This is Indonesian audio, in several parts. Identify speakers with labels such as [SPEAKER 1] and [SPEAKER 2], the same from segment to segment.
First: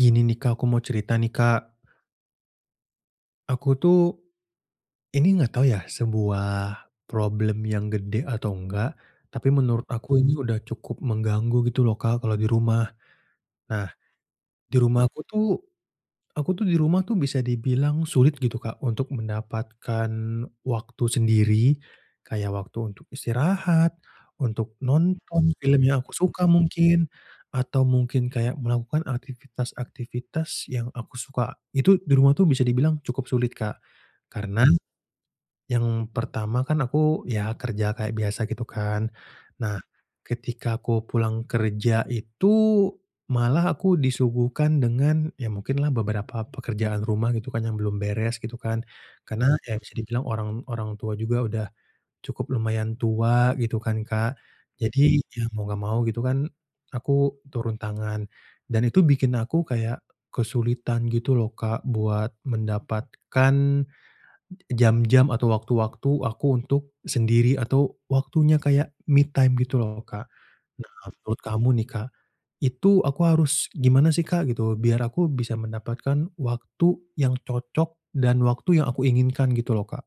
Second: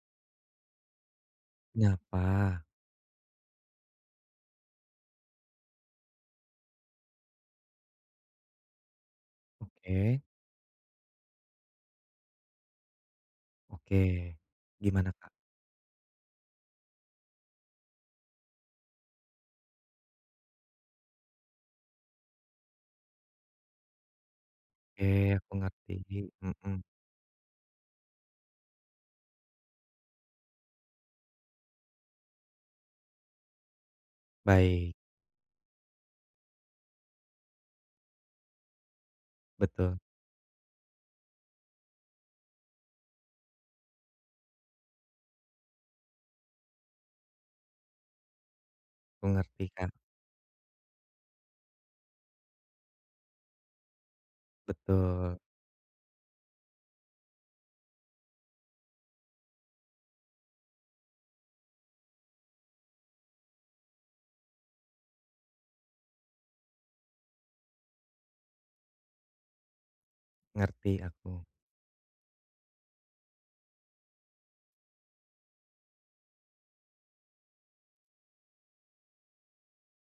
[SPEAKER 1] Gini nih Kak, aku mau cerita nih Kak.
[SPEAKER 2] Nyapa,
[SPEAKER 1] Aku tuh ini nggak tahu ya sebuah problem yang gede atau enggak, tapi menurut aku
[SPEAKER 2] oke
[SPEAKER 1] ini udah cukup mengganggu gitu loh Kak kalau di rumah. Nah,
[SPEAKER 2] oke.
[SPEAKER 1] di rumah
[SPEAKER 2] Gimana,
[SPEAKER 1] aku
[SPEAKER 2] Kak?
[SPEAKER 1] tuh aku tuh di rumah tuh bisa dibilang sulit gitu Kak untuk mendapatkan waktu sendiri, kayak waktu untuk istirahat, untuk
[SPEAKER 2] Oke,
[SPEAKER 1] nonton
[SPEAKER 2] aku
[SPEAKER 1] film
[SPEAKER 2] ngerti,
[SPEAKER 1] yang aku suka
[SPEAKER 2] mhm,
[SPEAKER 1] mungkin, atau mungkin kayak melakukan aktivitas-aktivitas yang aku suka. Itu di rumah tuh bisa dibilang cukup sulit Kak, karena
[SPEAKER 2] baik,
[SPEAKER 1] yang pertama kan aku ya kerja kayak biasa gitu kan. Nah,
[SPEAKER 2] betul,
[SPEAKER 1] ketika aku pulang kerja itu malah aku disuguhkan dengan ya mungkinlah beberapa pekerjaan rumah gitu kan yang belum beres gitu kan.
[SPEAKER 2] aku
[SPEAKER 1] Karena
[SPEAKER 2] ngerti,
[SPEAKER 1] ya
[SPEAKER 2] Kak,
[SPEAKER 1] bisa dibilang orang orang tua juga udah cukup lumayan tua gitu kan, Kak. Jadi
[SPEAKER 2] betul,
[SPEAKER 1] ya mau nggak mau gitu kan aku turun tangan dan itu bikin aku kayak kesulitan gitu loh, Kak, buat mendapatkan jam-jam atau waktu-waktu aku untuk sendiri atau waktunya kayak me time gitu loh, Kak.
[SPEAKER 2] ngerti
[SPEAKER 1] Nah,
[SPEAKER 2] aku.
[SPEAKER 1] menurut kamu nih, Kak, itu aku harus gimana sih, Kak, gitu, biar aku bisa mendapatkan waktu yang cocok dan waktu yang aku inginkan gitu loh, Kak?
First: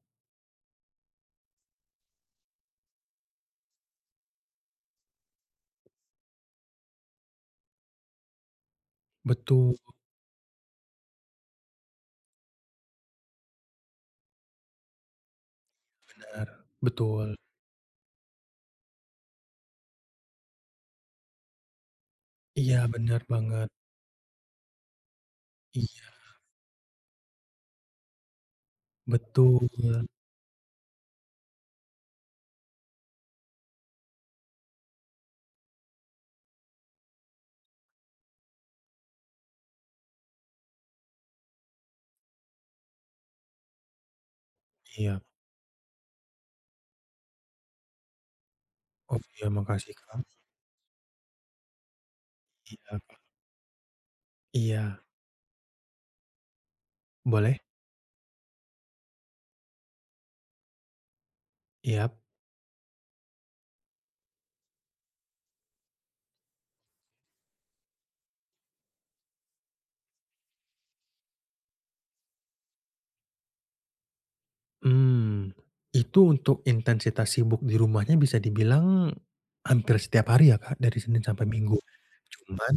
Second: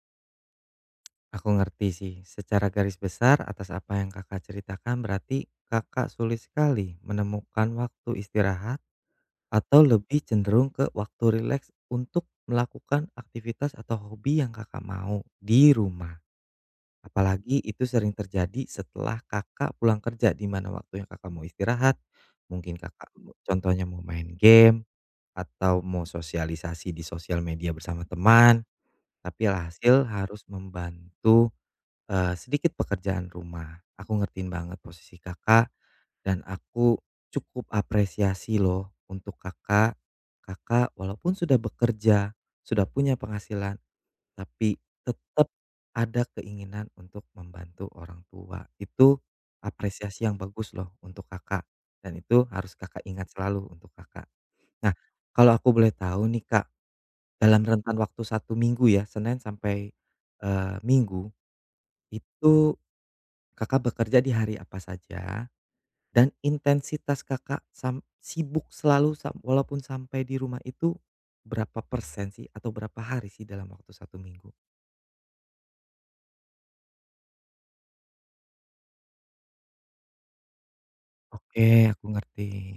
[SPEAKER 2] Aku ngerti sih, secara garis besar atas apa yang Kakak ceritakan berarti Kakak sulit sekali menemukan waktu istirahat
[SPEAKER 1] Betul,
[SPEAKER 2] atau lebih cenderung ke waktu rileks untuk melakukan aktivitas atau hobi yang Kakak mau di rumah.
[SPEAKER 1] benar, betul.
[SPEAKER 2] Apalagi itu sering terjadi setelah Kakak pulang kerja, di mana waktunya Kakak mau istirahat, mungkin
[SPEAKER 1] Iya,
[SPEAKER 2] Kakak
[SPEAKER 1] benar
[SPEAKER 2] mo
[SPEAKER 1] banget.
[SPEAKER 2] contohnya mau main game, atau mau
[SPEAKER 1] Iya,
[SPEAKER 2] sosialisasi di sosial media bersama teman, tapi
[SPEAKER 1] betul.
[SPEAKER 2] alhasil harus membantu, sedikit pekerjaan rumah. Aku ngertiin banget posisi Kakak, dan aku cukup apresiasi loh untuk Kakak. Kakak walaupun sudah bekerja, sudah punya penghasilan, tapi
[SPEAKER 1] Iya.
[SPEAKER 2] tetap ada keinginan untuk membantu orang tua.
[SPEAKER 1] Oh,
[SPEAKER 2] Itu
[SPEAKER 1] iya, makasih, Kak.
[SPEAKER 2] apresiasi yang bagus loh untuk Kakak, dan itu harus
[SPEAKER 1] Iya,
[SPEAKER 2] Kakak ingat selalu untuk Kakak. Nah,
[SPEAKER 1] iya.
[SPEAKER 2] kalau aku boleh tahu nih Kak,
[SPEAKER 1] Boleh?
[SPEAKER 2] dalam rentan waktu satu minggu ya, Senin sampai, Minggu,
[SPEAKER 1] Iya.
[SPEAKER 2] itu Kakak bekerja di hari apa saja? Dan intensitas Kakak sibuk selalu walaupun sampai di rumah itu berapa persen sih atau berapa hari sih dalam waktu satu minggu?
[SPEAKER 1] Hmm, itu untuk intensitas sibuk di rumahnya bisa dibilang hampir setiap hari ya, Kak, dari Senin sampai
[SPEAKER 2] Oke,
[SPEAKER 1] Minggu.
[SPEAKER 2] aku ngerti.
[SPEAKER 1] Cuman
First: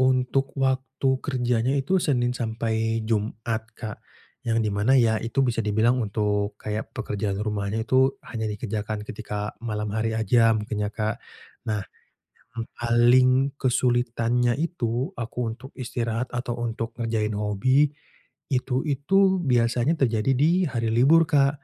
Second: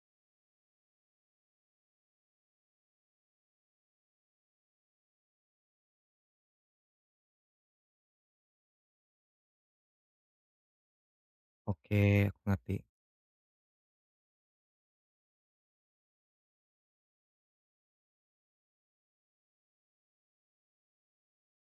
[SPEAKER 1] untuk waktu kerjanya itu Senin sampai Jumat, Kak, yang di mana ya itu bisa dibilang untuk kayak pekerjaan rumahnya itu hanya dikerjakan ketika malam hari aja mungkin ya, Kak. Nah,
[SPEAKER 2] Oke, aku
[SPEAKER 1] yang
[SPEAKER 2] ngerti.
[SPEAKER 1] paling kesulitannya itu, aku untuk istirahat atau untuk ngerjain hobi, itu biasanya terjadi di hari libur, Kak.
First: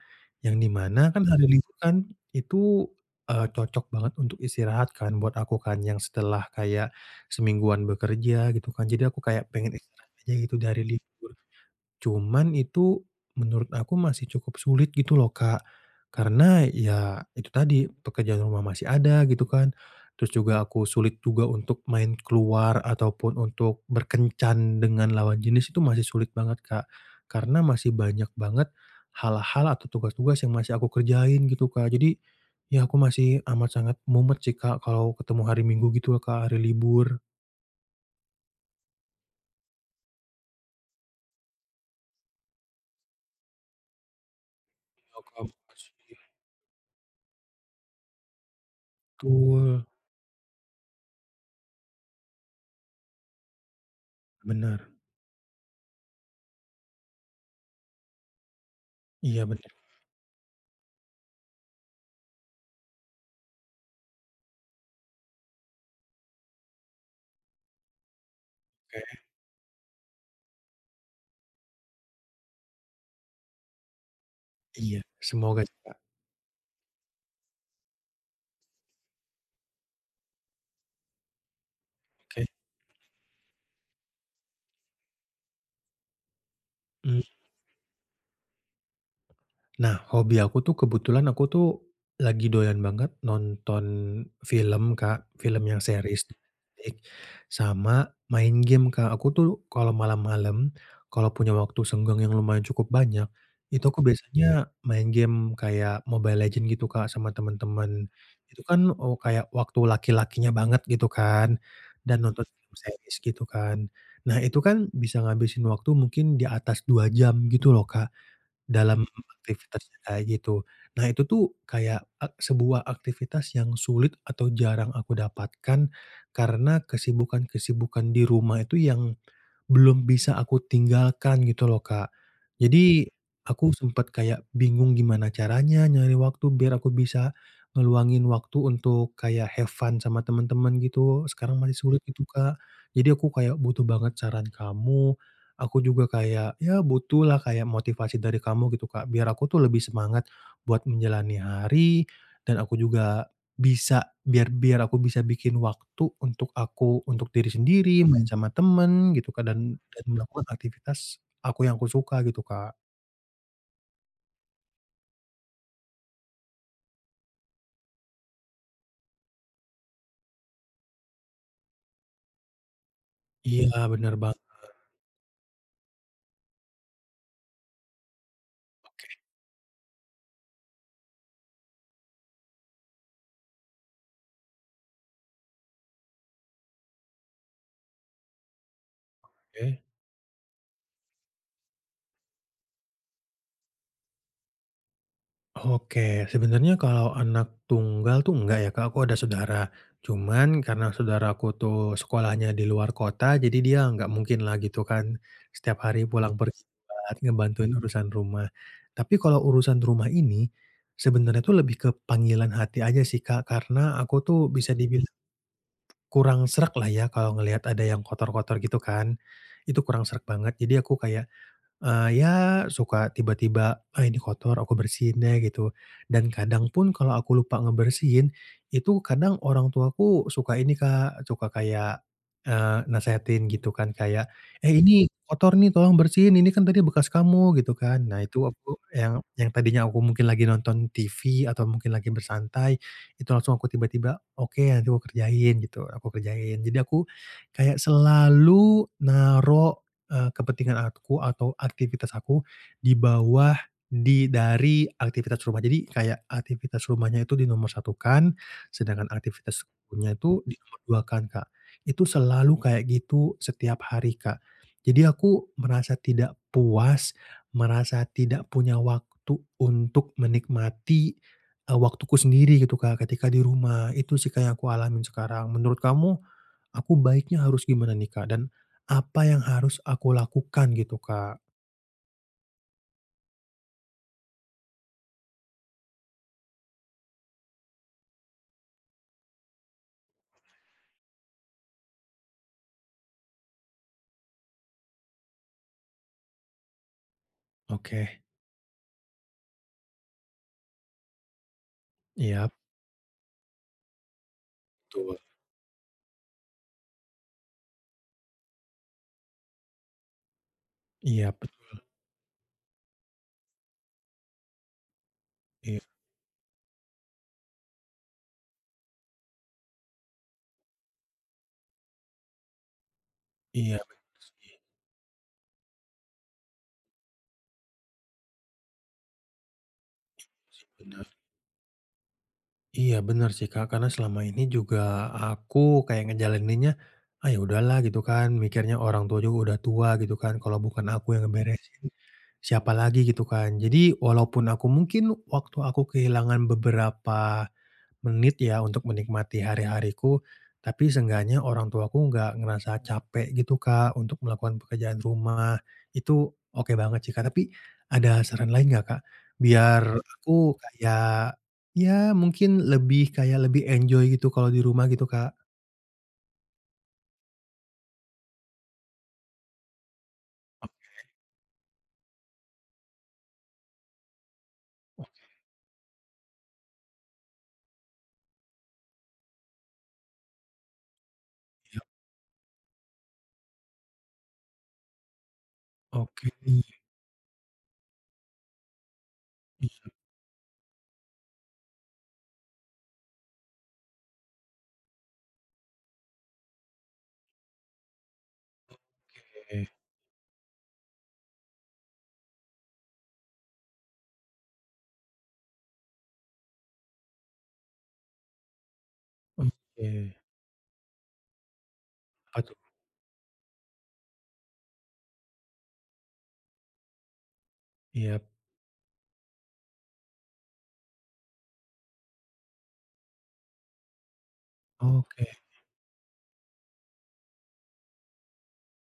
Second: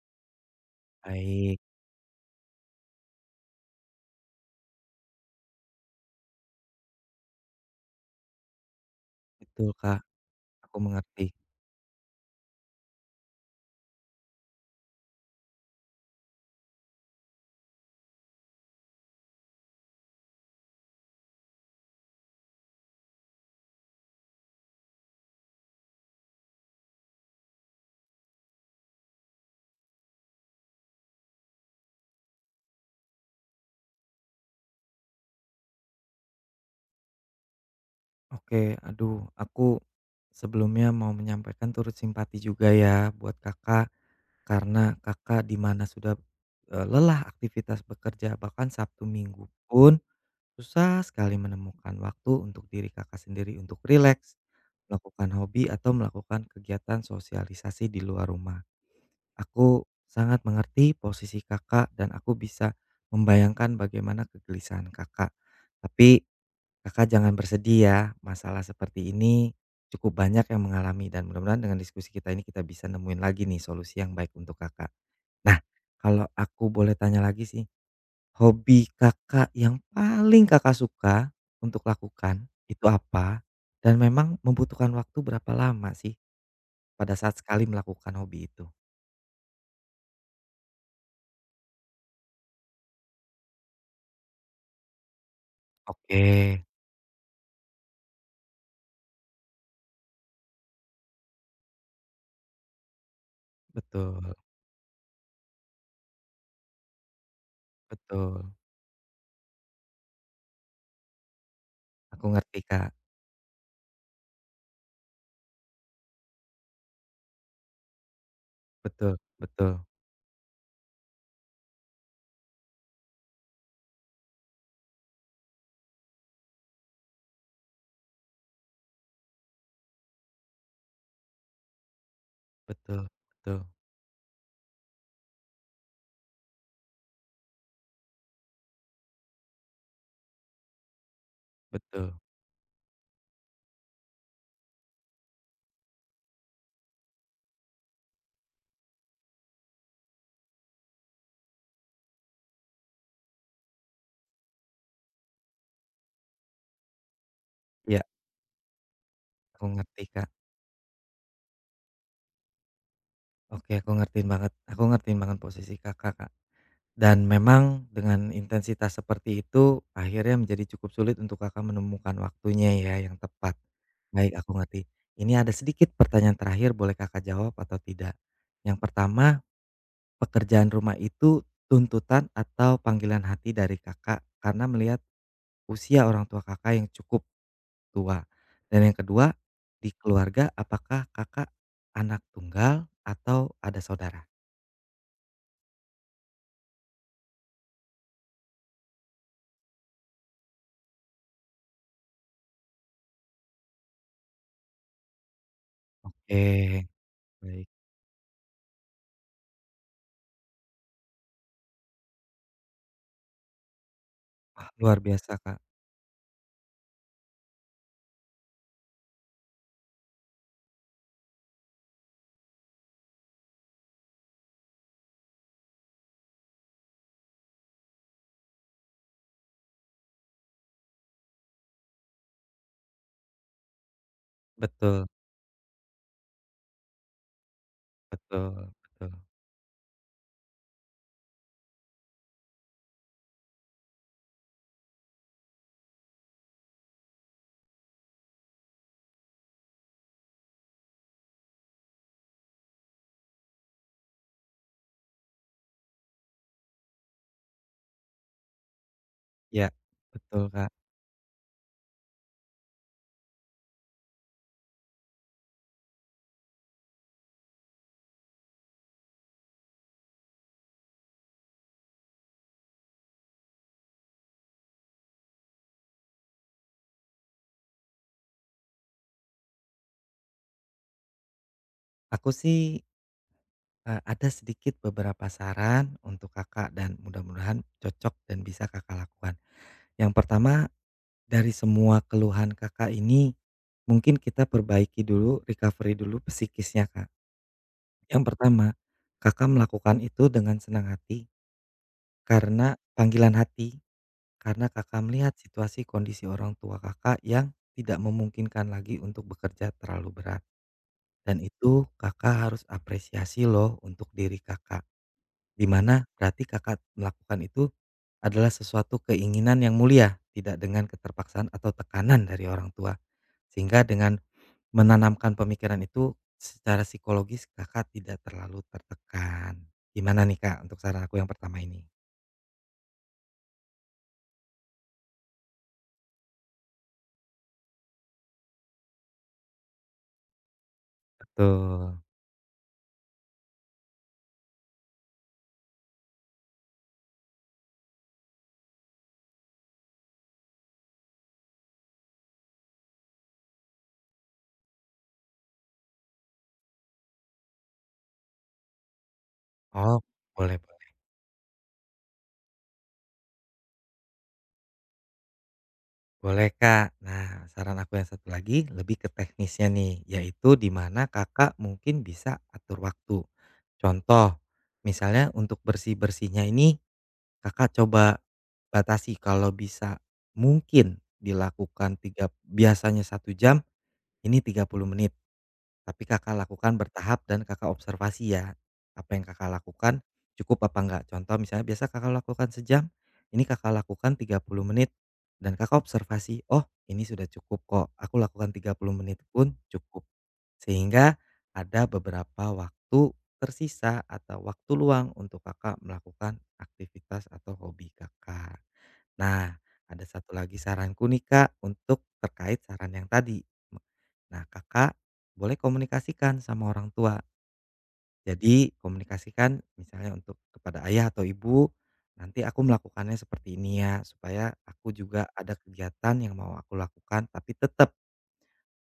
[SPEAKER 1] Yang di mana kan hari
[SPEAKER 2] Baik,
[SPEAKER 1] libur kan itu, cocok banget untuk istirahat kan buat aku kan, yang setelah kayak semingguan bekerja gitu kan. Jadi aku kayak
[SPEAKER 2] betul
[SPEAKER 1] pengen
[SPEAKER 2] Kak,
[SPEAKER 1] istirahat aja gitu
[SPEAKER 2] aku
[SPEAKER 1] dari
[SPEAKER 2] mengerti.
[SPEAKER 1] libur. Cuman itu menurut aku masih cukup sulit gitu loh, Kak. Karena ya itu tadi, pekerjaan rumah masih ada gitu kan. Terus juga aku sulit juga untuk main keluar ataupun untuk berkencan dengan lawan jenis itu masih sulit banget, Kak. Karena masih banyak banget hal-hal atau tugas-tugas yang masih aku kerjain gitu, Kak. Jadi ya aku masih amat sangat mumet sih, Kak, kalau ketemu hari Minggu gitu loh, Kak, hari libur.
[SPEAKER 2] Oke, aduh, aku sebelumnya mau menyampaikan turut simpati juga ya buat Kakak, karena
[SPEAKER 1] Oh,
[SPEAKER 2] Kakak
[SPEAKER 1] kamu.
[SPEAKER 2] di mana sudah eh, lelah aktivitas bekerja, bahkan Sabtu Minggu
[SPEAKER 1] Betul,
[SPEAKER 2] pun susah sekali menemukan waktu untuk diri Kakak sendiri untuk rileks,
[SPEAKER 1] benar.
[SPEAKER 2] melakukan hobi atau melakukan kegiatan sosialisasi di luar rumah.
[SPEAKER 1] Iya, benar.
[SPEAKER 2] Aku sangat mengerti posisi Kakak dan aku bisa membayangkan bagaimana kegelisahan Kakak. Tapi Kakak jangan bersedih ya, masalah seperti ini cukup banyak yang mengalami dan mudah-mudahan dengan diskusi kita ini kita bisa nemuin lagi nih solusi yang baik untuk Kakak.
[SPEAKER 1] Iya,
[SPEAKER 2] Nah,
[SPEAKER 1] semoga sih, Kak.
[SPEAKER 2] kalau aku boleh tanya lagi sih, hobi Kakak yang paling Kakak suka untuk lakukan
[SPEAKER 1] Oke.
[SPEAKER 2] itu apa? Dan memang membutuhkan waktu berapa lama sih pada saat sekali melakukan hobi itu?
[SPEAKER 1] Nah, hobi aku tuh kebetulan aku tuh lagi doyan banget nonton film, Kak, film yang
[SPEAKER 2] Oke,
[SPEAKER 1] series sama main game, Kak. Aku tuh kalau malam-malam, kalau punya waktu senggang yang lumayan cukup banyak, itu aku
[SPEAKER 2] betul.
[SPEAKER 1] biasanya main game kayak Mobile Legend gitu, Kak, sama teman-teman.
[SPEAKER 2] Betul,
[SPEAKER 1] Itu kan, oh, kayak waktu laki-lakinya banget gitu kan,
[SPEAKER 2] aku
[SPEAKER 1] dan nonton
[SPEAKER 2] ngerti,
[SPEAKER 1] film
[SPEAKER 2] Kak.
[SPEAKER 1] series gitu kan. Nah, itu kan bisa ngabisin waktu mungkin di atas 2 jam gitu loh, Kak. Dalam
[SPEAKER 2] Betul betul
[SPEAKER 1] aktivitasnya kayak gitu. Nah, itu tuh kayak sebuah aktivitas yang sulit atau jarang aku dapatkan karena kesibukan-kesibukan di rumah itu yang belum bisa aku tinggalkan gitu loh, Kak. Jadi
[SPEAKER 2] betul betul
[SPEAKER 1] aku sempat kayak bingung gimana caranya nyari waktu biar aku bisa ngeluangin waktu untuk kayak have fun sama teman-teman gitu, sekarang masih sulit
[SPEAKER 2] betul.
[SPEAKER 1] gitu, Kak. Jadi aku kayak butuh banget saran kamu. Aku juga kayak, ya butuh lah kayak motivasi dari kamu gitu, Kak, biar aku tuh lebih semangat buat menjalani hari dan aku juga bisa, biar biar aku bisa bikin waktu untuk aku, untuk diri
[SPEAKER 2] Iya,
[SPEAKER 1] sendiri, main sama temen gitu, Kak,
[SPEAKER 2] aku
[SPEAKER 1] dan
[SPEAKER 2] ngerti,
[SPEAKER 1] dan
[SPEAKER 2] Kak.
[SPEAKER 1] melakukan aktivitas aku yang aku suka gitu, Kak.
[SPEAKER 2] Oke, aku ngertiin banget posisi Kakak, Kak. Dan memang dengan intensitas seperti itu akhirnya menjadi cukup sulit untuk Kakak menemukan waktunya ya yang tepat.
[SPEAKER 1] Iya, bener
[SPEAKER 2] Baik,
[SPEAKER 1] banget,
[SPEAKER 2] aku ngerti. Ini ada sedikit pertanyaan terakhir boleh Kakak jawab atau tidak. Yang pertama, pekerjaan rumah itu tuntutan atau panggilan hati dari Kakak karena melihat usia orang tua Kakak yang cukup tua. Dan yang kedua,
[SPEAKER 1] eh.
[SPEAKER 2] di keluarga apakah Kakak anak tunggal atau ada saudara?
[SPEAKER 1] Oke, sebenarnya kalau anak tunggal tuh enggak ya, Kak, aku ada saudara. Cuman karena saudaraku tuh sekolahnya di luar kota, jadi dia nggak mungkin lah gitu kan setiap hari pulang pergi
[SPEAKER 2] Oke,
[SPEAKER 1] buat
[SPEAKER 2] baik.
[SPEAKER 1] ngebantuin urusan rumah. Tapi kalau urusan rumah ini, sebenarnya tuh lebih ke panggilan hati aja sih, Kak, karena aku tuh
[SPEAKER 2] Wah,
[SPEAKER 1] bisa
[SPEAKER 2] luar
[SPEAKER 1] dibilang
[SPEAKER 2] biasa, Kak.
[SPEAKER 1] kurang serak lah ya kalau ngelihat ada yang kotor-kotor gitu kan, itu kurang serak banget. Jadi aku kayak ya suka tiba-tiba, "Ah, ini kotor aku bersihin deh," gitu. Dan kadang pun kalau aku lupa ngebersihin, itu kadang orang tuaku suka ini Kak, suka kayak, nasehatin gitu kan kayak, "Eh,
[SPEAKER 2] Betul
[SPEAKER 1] ini kotor nih tolong bersihin, ini kan tadi bekas kamu," gitu kan. Nah itu
[SPEAKER 2] betul
[SPEAKER 1] aku
[SPEAKER 2] betul.
[SPEAKER 1] yang tadinya aku mungkin lagi nonton TV atau mungkin lagi bersantai, itu langsung aku tiba-tiba, "Oke nanti aku kerjain," gitu, aku kerjain. Jadi aku kayak selalu naro kepentingan aku atau aktivitas aku di bawah dari aktivitas rumah. Jadi kayak aktivitas rumahnya itu dinomor 1-kan, sedangkan aktivitas
[SPEAKER 2] Ya
[SPEAKER 1] sekunya itu
[SPEAKER 2] betul,
[SPEAKER 1] di
[SPEAKER 2] Kak.
[SPEAKER 1] nomor dua kan Kak. Itu selalu kayak gitu setiap hari, Kak. Jadi aku merasa tidak puas, merasa tidak punya waktu untuk menikmati, waktuku sendiri gitu, Kak, ketika di rumah. Itu sih, kayak yang aku alamin sekarang. Menurut kamu, aku baiknya harus gimana nih, Kak? Dan apa yang harus aku lakukan gitu, Kak?
[SPEAKER 2] Aku sih, ada sedikit beberapa saran untuk Kakak dan mudah-mudahan cocok dan bisa Kakak lakukan. Yang pertama, dari semua keluhan Kakak ini, mungkin kita perbaiki dulu, recovery dulu psikisnya, Kak.
[SPEAKER 1] Oke,
[SPEAKER 2] Yang pertama, Kakak melakukan itu dengan senang hati
[SPEAKER 1] iya
[SPEAKER 2] karena panggilan hati, karena Kakak
[SPEAKER 1] betul,
[SPEAKER 2] melihat situasi kondisi orang tua Kakak yang tidak memungkinkan lagi untuk bekerja terlalu berat
[SPEAKER 1] iya
[SPEAKER 2] dan
[SPEAKER 1] bet
[SPEAKER 2] itu Kakak harus apresiasi loh untuk diri Kakak, di
[SPEAKER 1] i
[SPEAKER 2] mana berarti Kakak melakukan itu adalah sesuatu keinginan yang mulia, tidak dengan keterpaksaan atau tekanan dari orang tua.
[SPEAKER 1] iya
[SPEAKER 2] Sehingga
[SPEAKER 1] bener
[SPEAKER 2] dengan menanamkan pemikiran itu secara psikologis Kakak tidak terlalu tertekan. Gimana nih, Kak,
[SPEAKER 1] sih,
[SPEAKER 2] untuk saran
[SPEAKER 1] bener.
[SPEAKER 2] aku yang pertama ini?
[SPEAKER 1] Iya benar sih Kak, karena selama ini juga aku kayak ngejalaninnya, "Ah, ya udahlah," gitu kan, mikirnya orang tua juga udah tua gitu kan, kalau bukan aku yang ngeberesin,
[SPEAKER 2] Betul.
[SPEAKER 1] siapa lagi gitu kan. Jadi walaupun aku mungkin waktu aku kehilangan beberapa menit ya untuk menikmati hari-hariku, tapi seenggaknya orang tuaku nggak ngerasa capek gitu Kak untuk melakukan pekerjaan rumah, itu oke banget sih Kak. Tapi ada saran lain nggak Kak? Biar
[SPEAKER 2] Oh,
[SPEAKER 1] aku
[SPEAKER 2] boleh boleh.
[SPEAKER 1] kayak, ya mungkin lebih kayak lebih enjoy gitu kalau di rumah gitu, Kak.
[SPEAKER 2] Boleh, Kak. Nah, saran aku yang satu lagi lebih ke teknisnya nih, yaitu di mana Kakak mungkin bisa atur waktu. Contoh,
[SPEAKER 1] Oh,
[SPEAKER 2] misalnya untuk bersih-bersihnya ini Kakak coba batasi kalau bisa mungkin
[SPEAKER 1] oke,
[SPEAKER 2] dilakukan biasanya satu jam, ini 30 menit. Tapi
[SPEAKER 1] oke.
[SPEAKER 2] Kakak lakukan
[SPEAKER 1] Iya,
[SPEAKER 2] bertahap dan Kakak observasi ya, apa yang Kakak lakukan cukup apa enggak. Contoh misalnya biasa Kakak lakukan sejam, ini Kakak lakukan 30 menit dan Kakak observasi, "Oh, ini sudah cukup kok, aku lakukan 30 menit pun
[SPEAKER 1] iya.
[SPEAKER 2] cukup." Sehingga ada beberapa waktu tersisa atau waktu luang untuk Kakak melakukan aktivitas atau hobi Kakak. Nah, ada
[SPEAKER 1] Oke.
[SPEAKER 2] satu lagi saranku nih Kak untuk
[SPEAKER 1] Apa tuh?
[SPEAKER 2] terkait saran yang tadi. Nah, Kakak boleh komunikasikan sama orang tua.
[SPEAKER 1] Iya.
[SPEAKER 2] Jadi komunikasikan misalnya untuk kepada ayah atau ibu, nanti aku melakukannya seperti ini ya, supaya aku juga
[SPEAKER 1] Oke,
[SPEAKER 2] ada kegiatan yang mau aku lakukan tapi tetap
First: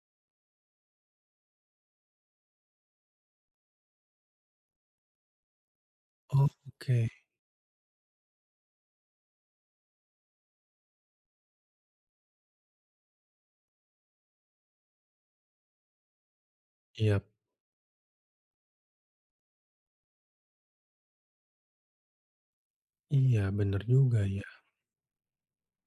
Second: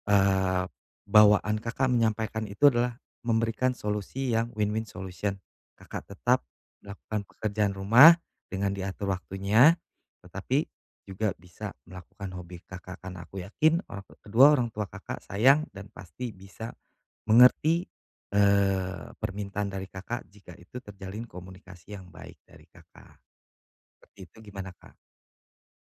[SPEAKER 2] Eee, bawaan Kakak menyampaikan itu adalah memberikan solusi yang win-win solution. Kakak tetap
[SPEAKER 1] oke.
[SPEAKER 2] melakukan pekerjaan rumah dengan diatur waktunya, tetapi juga bisa melakukan hobi Kakak, karena aku yakin kedua orang tua Kakak sayang dan pasti bisa
[SPEAKER 1] Iya,
[SPEAKER 2] mengerti, permintaan dari Kakak jika itu terjalin komunikasi yang baik dari Kakak.
[SPEAKER 1] iya bener
[SPEAKER 2] Seperti
[SPEAKER 1] juga
[SPEAKER 2] itu
[SPEAKER 1] ya.
[SPEAKER 2] gimana, Kak?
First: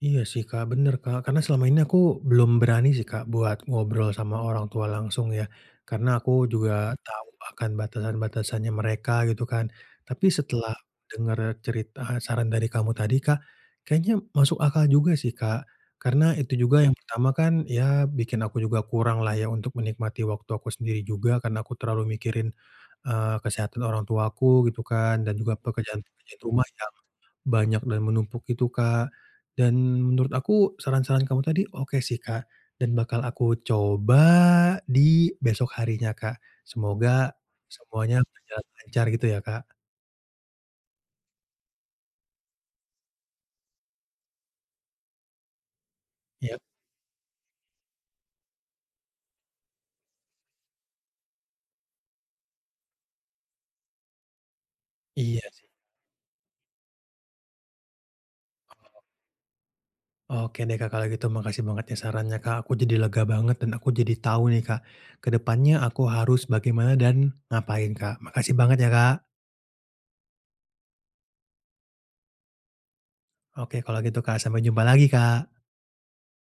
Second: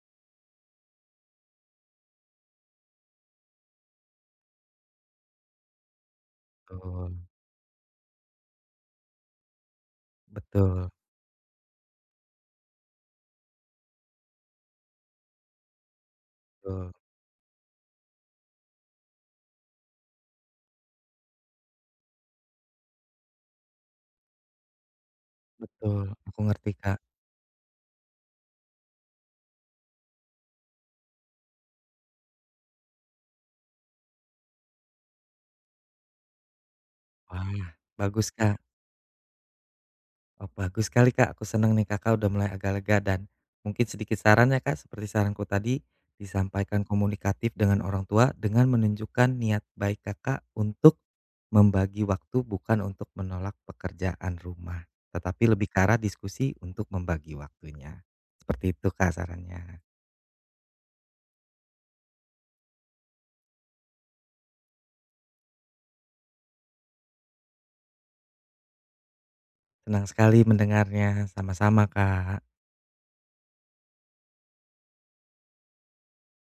[SPEAKER 1] Iya sih Kak, bener Kak, karena selama ini aku belum berani sih Kak buat ngobrol sama orang tua langsung ya, karena aku juga
[SPEAKER 2] Betul,
[SPEAKER 1] tahu akan batasan-batasannya mereka gitu kan. Tapi setelah
[SPEAKER 2] betul
[SPEAKER 1] dengar cerita saran dari kamu tadi Kak, kayaknya masuk akal juga sih Kak, karena itu juga
[SPEAKER 2] betul
[SPEAKER 1] yang pertama kan ya bikin aku juga kurang lah ya untuk menikmati waktu aku sendiri juga karena aku terlalu mikirin, kesehatan orang tuaku gitu kan dan juga
[SPEAKER 2] betul, aku
[SPEAKER 1] pekerjaan-pekerjaan rumah
[SPEAKER 2] ngerti, Kak.
[SPEAKER 1] ya. Banyak dan menumpuk itu, Kak. Dan menurut aku saran-saran kamu tadi oke sih, Kak, dan bakal aku coba di besok harinya, Kak. Semoga
[SPEAKER 2] Wah,
[SPEAKER 1] semuanya
[SPEAKER 2] bagus, Kak.
[SPEAKER 1] berjalan lancar gitu ya, Kak?
[SPEAKER 2] Oh, bagus sekali, Kak. Aku senang nih Kakak udah mulai agak lega dan mungkin sedikit sarannya, Kak, seperti saranku tadi,
[SPEAKER 1] Ya,
[SPEAKER 2] disampaikan komunikatif dengan orang tua dengan menunjukkan niat baik Kakak untuk membagi waktu bukan untuk menolak pekerjaan rumah,
[SPEAKER 1] iya
[SPEAKER 2] tetapi lebih
[SPEAKER 1] sih.
[SPEAKER 2] ke arah diskusi untuk membagi waktunya. Seperti itu, Kak, sarannya.
[SPEAKER 1] Oke deh, Kak, kalau gitu makasih banget ya sarannya, Kak. Aku jadi lega banget dan aku jadi tahu nih, Kak, ke depannya aku harus bagaimana dan ngapain, Kak. Makasih banget ya, Kak.
[SPEAKER 2] Senang sekali mendengarnya. Sama-sama, Kak.
[SPEAKER 1] Oke kalau gitu, Kak, sampai jumpa lagi, Kak.